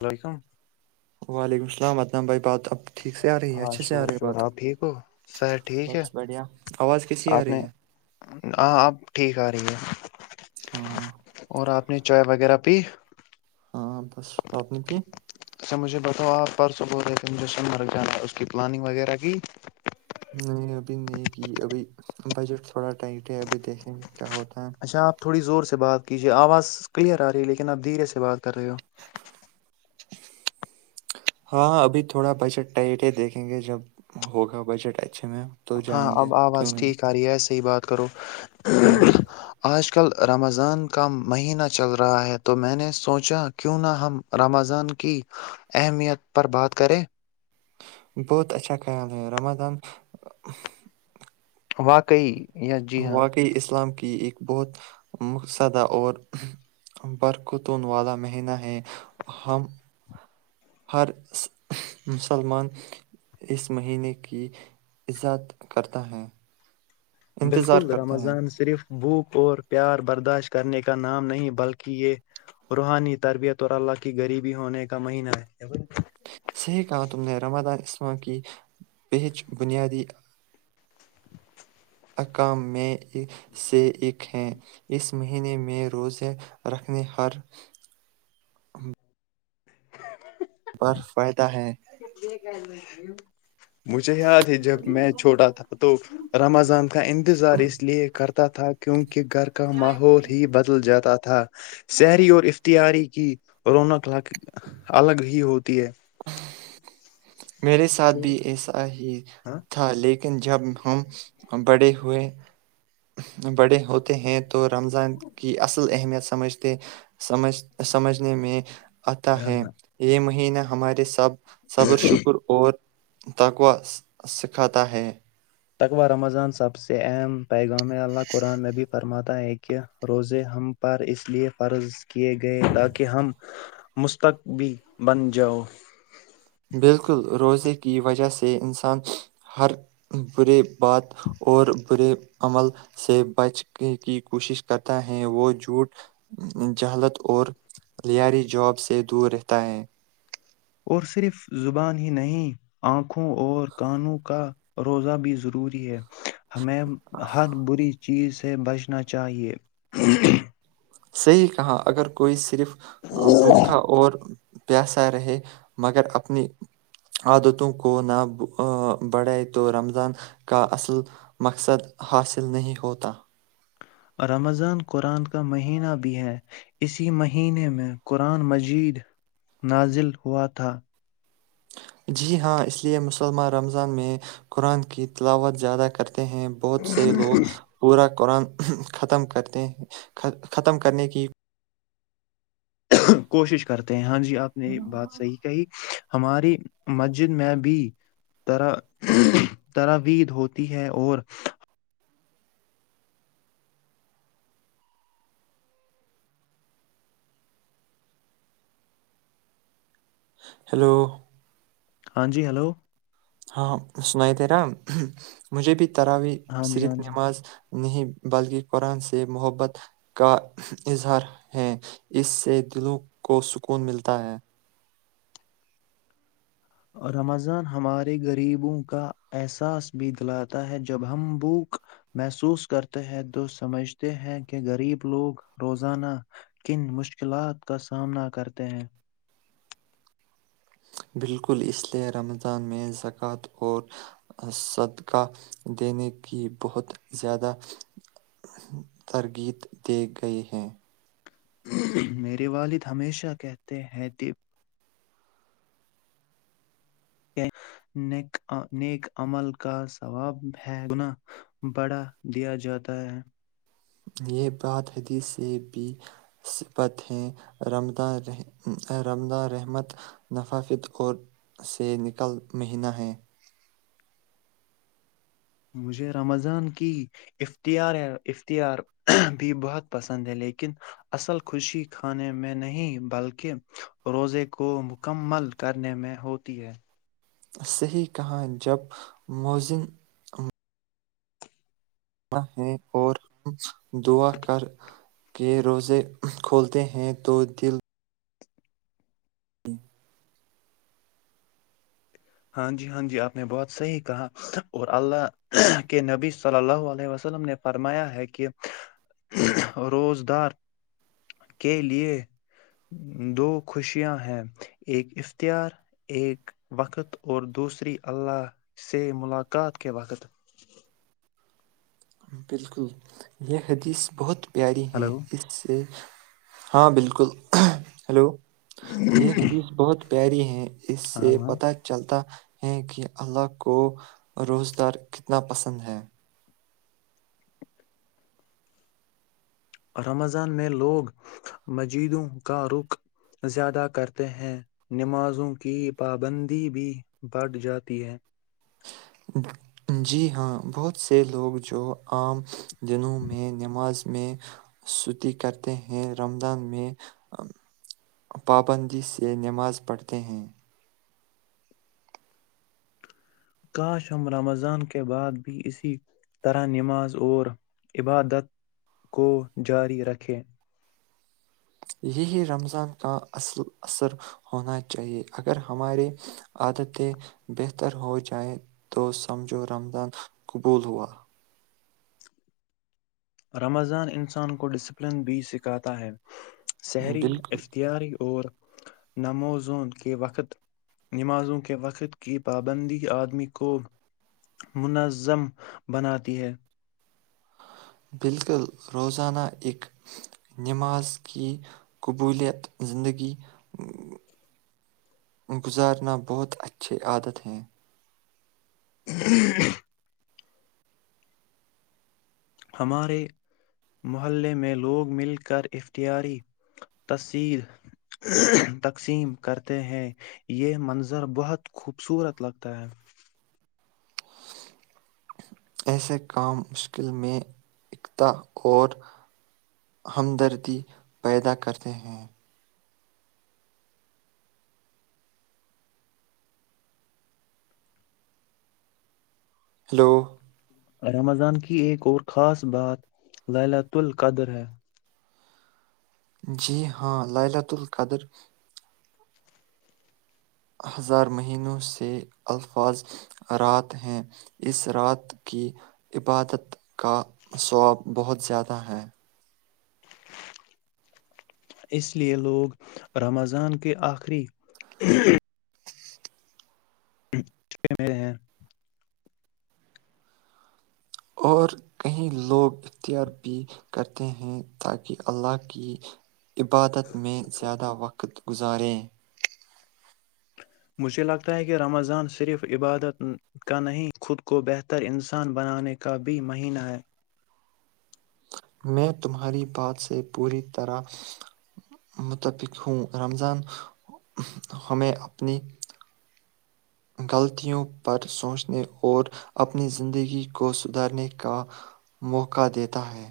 السلام علیکم وعلیکم السلام نم بائی پات اب ٹھیک سے آ رہی ہے ہاں اچھے سے آ شکر رہی ہے شکر بات آپ ٹھیک ہو سر ٹھیک ہے بس بڑھیا آواز کیسی آ آپ رہی نے ہے ہاں اب ٹھیک آ رہی ہے ہاں اپنی چائےائے وغیرہ پ ہاں بس بات نے کی سر مجھے بتاؤ آپ پرسوں بول رہے تھے مجھے سون مرگ جانا ہے اس کی پلاننگ وغیرہ کی نہیں ابھی نہیں کی ابھی بجٹ تھوڑا ٹائٹ ہے ابھی دیکھیں گے کیا ہوتا ہے اچھا آپ تھوڑی زور سے بات کیجے آواز کلیئر آ رہی ہے لیکن آپ دھیرے سے بات کر رہے ہو ہاں ابھی تھوڑا بجٹ ٹائٹ ہے دیکھیں گے جب ہوگا بجٹ آ ہاں اب آواز ٹھیک آ رہی ہے صحی بات کرو ہاں آج کل رمضان کا مہینہ چل رہا ہے تو میں نے سوچا کیوں نہ ہم رمضان کی اہمیت پر بات کریں بہت اچھا خیال ہے رمادان واقعی یا جی ہاں واقعی اسلام کے ایک بہت مقصدہ اور برختون والا مہینہ ہے ہم ہر مسلمان اس مہینے کی عزاد کرتا ہیں بالکل رمضان صرف بھوک اور پیار برداشت کرنے کا نام نہیں بلکہ یہ روحانی تربیت اور اللہ کی غریبی ہونے کا مہینہ ہے صحیح کہا تم نے رمادان اسما کی پچ بنیادی اکام میں سے ایک ہیں اس مہینے میں روزے رکھنے ہر بر فائدہ ہے یہ مجھے یاد ہے جب میں چھوٹا تھا تو رمضان کا انتظار اس لیے کرتا تھا کیونکہ کہ گھر کا ماحول ہی بدل جاتا تھا شہری اور افختیاری کی اورنا کلاق الگ ہی ہوتی ہے [unintelligible] میرے ساتھ بھی ایسا ہی ہاں تھا لیکن جب ہم بڑے ہوئے بڑے ہوتے ہیں تو رمضان کی اصل اہمیت سمجھتے سمجھنے میں آتا ہے یہ مش ہی نا ہمارے سب صبر شک تقوا سکھاتا ہے تقوہ رمضان سب سے اہم پیغام اللہ قرآن نبی فرماتا ہے کہ روزے ہم پر اس لیے فرض کے گئے تاکہ ہم مستقبی بن جاؤ [unintelligible] اور صرف زبان ہی نہیں آنکھوں اور کانوں کا روزہ بھی ضروری ہے ہمیں ہر بری چیز سے بچنا چاہیے صحیح کہاں اگر کوئی صرف با اور پیاسا رہے مگر اپنی عادتوں کو نہ بڑھائے تو رمضان کا اصل مقصد حاصل نہیں ہوتا رمضان قرآن کا مہینہ بھی ہے اسی مہینے میں قرآن مجید نازل ہوا تھا جی ہاں اس لیے مسلمان رمضان میں قرآن کی تلاوت زیادہ کرتے ہیں بہت سے لوگ پورا قرآن ختم کرنے کی کوشش کرتے ہیں ہاں جی جی آپ نے بات صحی کہی ہماری مسجد میں بھی طرح ترابید ہوتی ہے اور ہلو ہاں جی ہیلو ہاں سناائی تیرا مجھے بھی ترابی ہاں جی صرف ہاں جی نماز نہیں بلکہ قرآن سے محبت کا اظہار ہے اس سے دلوں کو سکون ملتا ہے رمضان ہمارے غریبوں کا احساس بھی دلاتا ہے جب ہم بھوک محسوس کرتے ہیں تو سمجھتے ہیں کہ غریب لوگ روزانہ کن مشکلات کا سامنا کرتے ہیں بالکل اس لئے رمضان میں زکوۃ اور صدقہ دینے کی بہت زیادہ ترغیید دیے گئی ہیں میرے والد ہمیشہ کہتے ہیں دیپ نیک عمل کا ثواب ہے گنا بڑھا دیا جاتا ہے یہ بات حدیث سے بھی سبت ہے رمداں رحمت نفافت اور سے نکل مہینہ ہے مجھے رمضان کی اختیار بھی بہت پسند ہے لیکن اصل خوشی کھانے میں نہیں بلکہ روزے کو مکمل کرنے میں ہوتی ہے صحیح کہانی جب موذن کنا ہے اور ہم دعا کر کے روزے کھولتے ہیں تو دل جی ہاں جی ہاں جی آپ نے بہت صحیح کہا اور اللہ کے نبی صلی اللہ علیہ وسلم نے فرمایا ہے کہ روزگار کے لیے دو خوشیاں ہیں ایک اختیار ایک وقت اور دوسری اللہ سے ملاقات کے وقت بالکل یہ حدیث بہت پیاری ہیں ہلو اس سے ہاں بالکل ہلو یہ حدیث بہت پیری ہیں اس ہاں سے ہاں پتا چلتا ہیں کہ اللہ کو روزدار کتنا پسند ہے رمضان میں لوگ مجیدوں کا رخ زیادہ کرتے ہیں نمازوں کی پابندی بھی بڑھ جاتی ہے جی ہاں بہت سے لوگ جو عام دنوں میں نماز میں سوتی کرتے ہیں رمضان میں پابندی سے نماز پڑھتے ہیں کاش ہم رمضان کے بعد بھی اسی طرح نماز اور عبادت کو جاری رکھیں یہی رمضان کا اصل اثر ہونا چاہیے اگر ہماری عادتیں بہتر ہو جائیں تو سمجھو رمضان قبول ہوا رمضان انسان کو ڈسپلن بھی سکھاتا ہے شحری بالکل افتیاری اور نمازوں کے وقت نمازوں کے وقت کی پابندی آدمی کو منظم بناتی ہے بالکل روزانہ ایکک نماز کی قبولیت زندگی گزارنا بہت اچھے عادت ہیں ہ ہمارے محلے میں لوگ مل کر افتیاری تصیر تقسیم کرتے ہیں یہ منظر بہت خوبصورت لگتا ہے ایسے کام مشکل میں اقتا اور ہمدردی پیدا کرتے ہیں ہلو رمضان کی ایک اور خاص بات لالات ال قدر ہے جی ہاں للۃ القدر ہزار مہینوں سے الفاظ رات ہیں اس رات کی عبادت کا ثواب بہت زیادہ ہے اس لیے لوگ رمضان کے آخری چے مے ہیں اور کئی لوگ اختیار بھی کرتے ہیں تاکہ اللہ کی عبادت میں زیادہ وقت گزاریں مجھے لگتا ہے کہ رمضان صرف عبادت کا نہیں، خود کو بہتر انسان بنانے کا بھی مہینہ ہے میں تمہاری بات سے پوری طرح متفق ہوں رمضان ہمیں اپنی غلطیوں پر سوچنے اور اپنی زندگی کو سدھارنے کا موقع دیتا ہے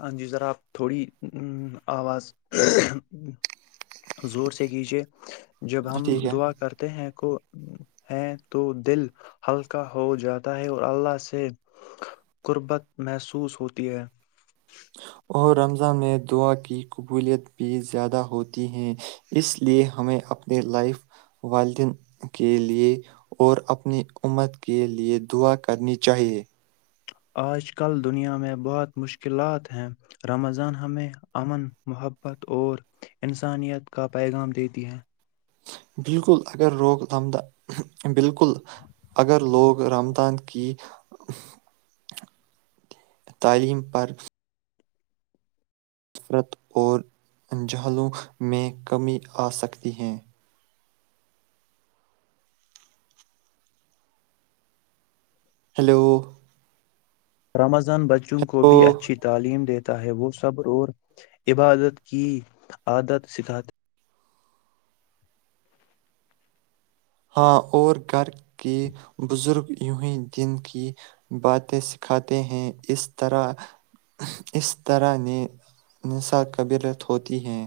ہاں جی ذرا آپ تھوڑی آواز زور سے کیجیے جب ہم ٹھیک ہے؟ دعا کرتے ہیں ہے تو دل ہلکا ہو جاتا ہے اور اللہ سے قربت محسوس ہوتی ہے اور رمضان میں دعا کی قبولیت بھی زیادہ ہوتی ہیں اس لیئے ہمیں اپنی لائف والدین کے لیے اور اپنی امت کے لئے دعا کرنی چاہیے آج کل دنیا میں بہت مشکلات ہیں رمضان ہمیں امن محبت اور انسانیت کا پیغام دیتی ہیں بالکل ا بالکل اگر لوگ رمضان کی تعلیم پر نفرت اور انجہلوں میں کمی آ سکتی ہے ہیلو رمض بچوں کو ہیلو بھی اچھی تعلیم دیتے ہے وہ صبر اور عبادت کی عادت سکھاتے ہاں اور گھر کے بزرگ یوں ہی دن کی باتیں سکھاتے ہیں اس طرح اس طرح نصقبرت ہوتی ہیں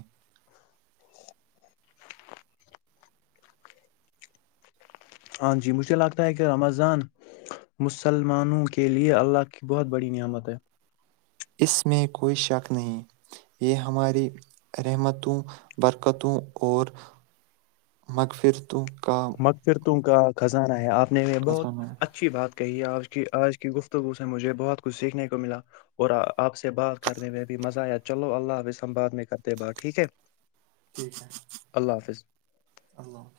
ہاں جی مجھے لگتا ہے کہ رمضان مسلمانوں کے لیے اللہ کی بہت بڑی نعمت ہے اس میں کوئی شک نہیں یہ ہماری رحمتوں برکتوں اور مغفر توم کاام مغفرتوں کا خزانہ ہے آپ میں بہت ہے اچھی بات کہیے آج کی آج کی گفتگو سے مجھے بہت کچھ سیکھنے کو ملا اور آپ سے بات کرنے میں بھی مزہ آیا چلو اللہ حاب س باد میں کرتے بات ٹھیک ہے ٹھیک ہے اللہ حافظ اللہ حافظ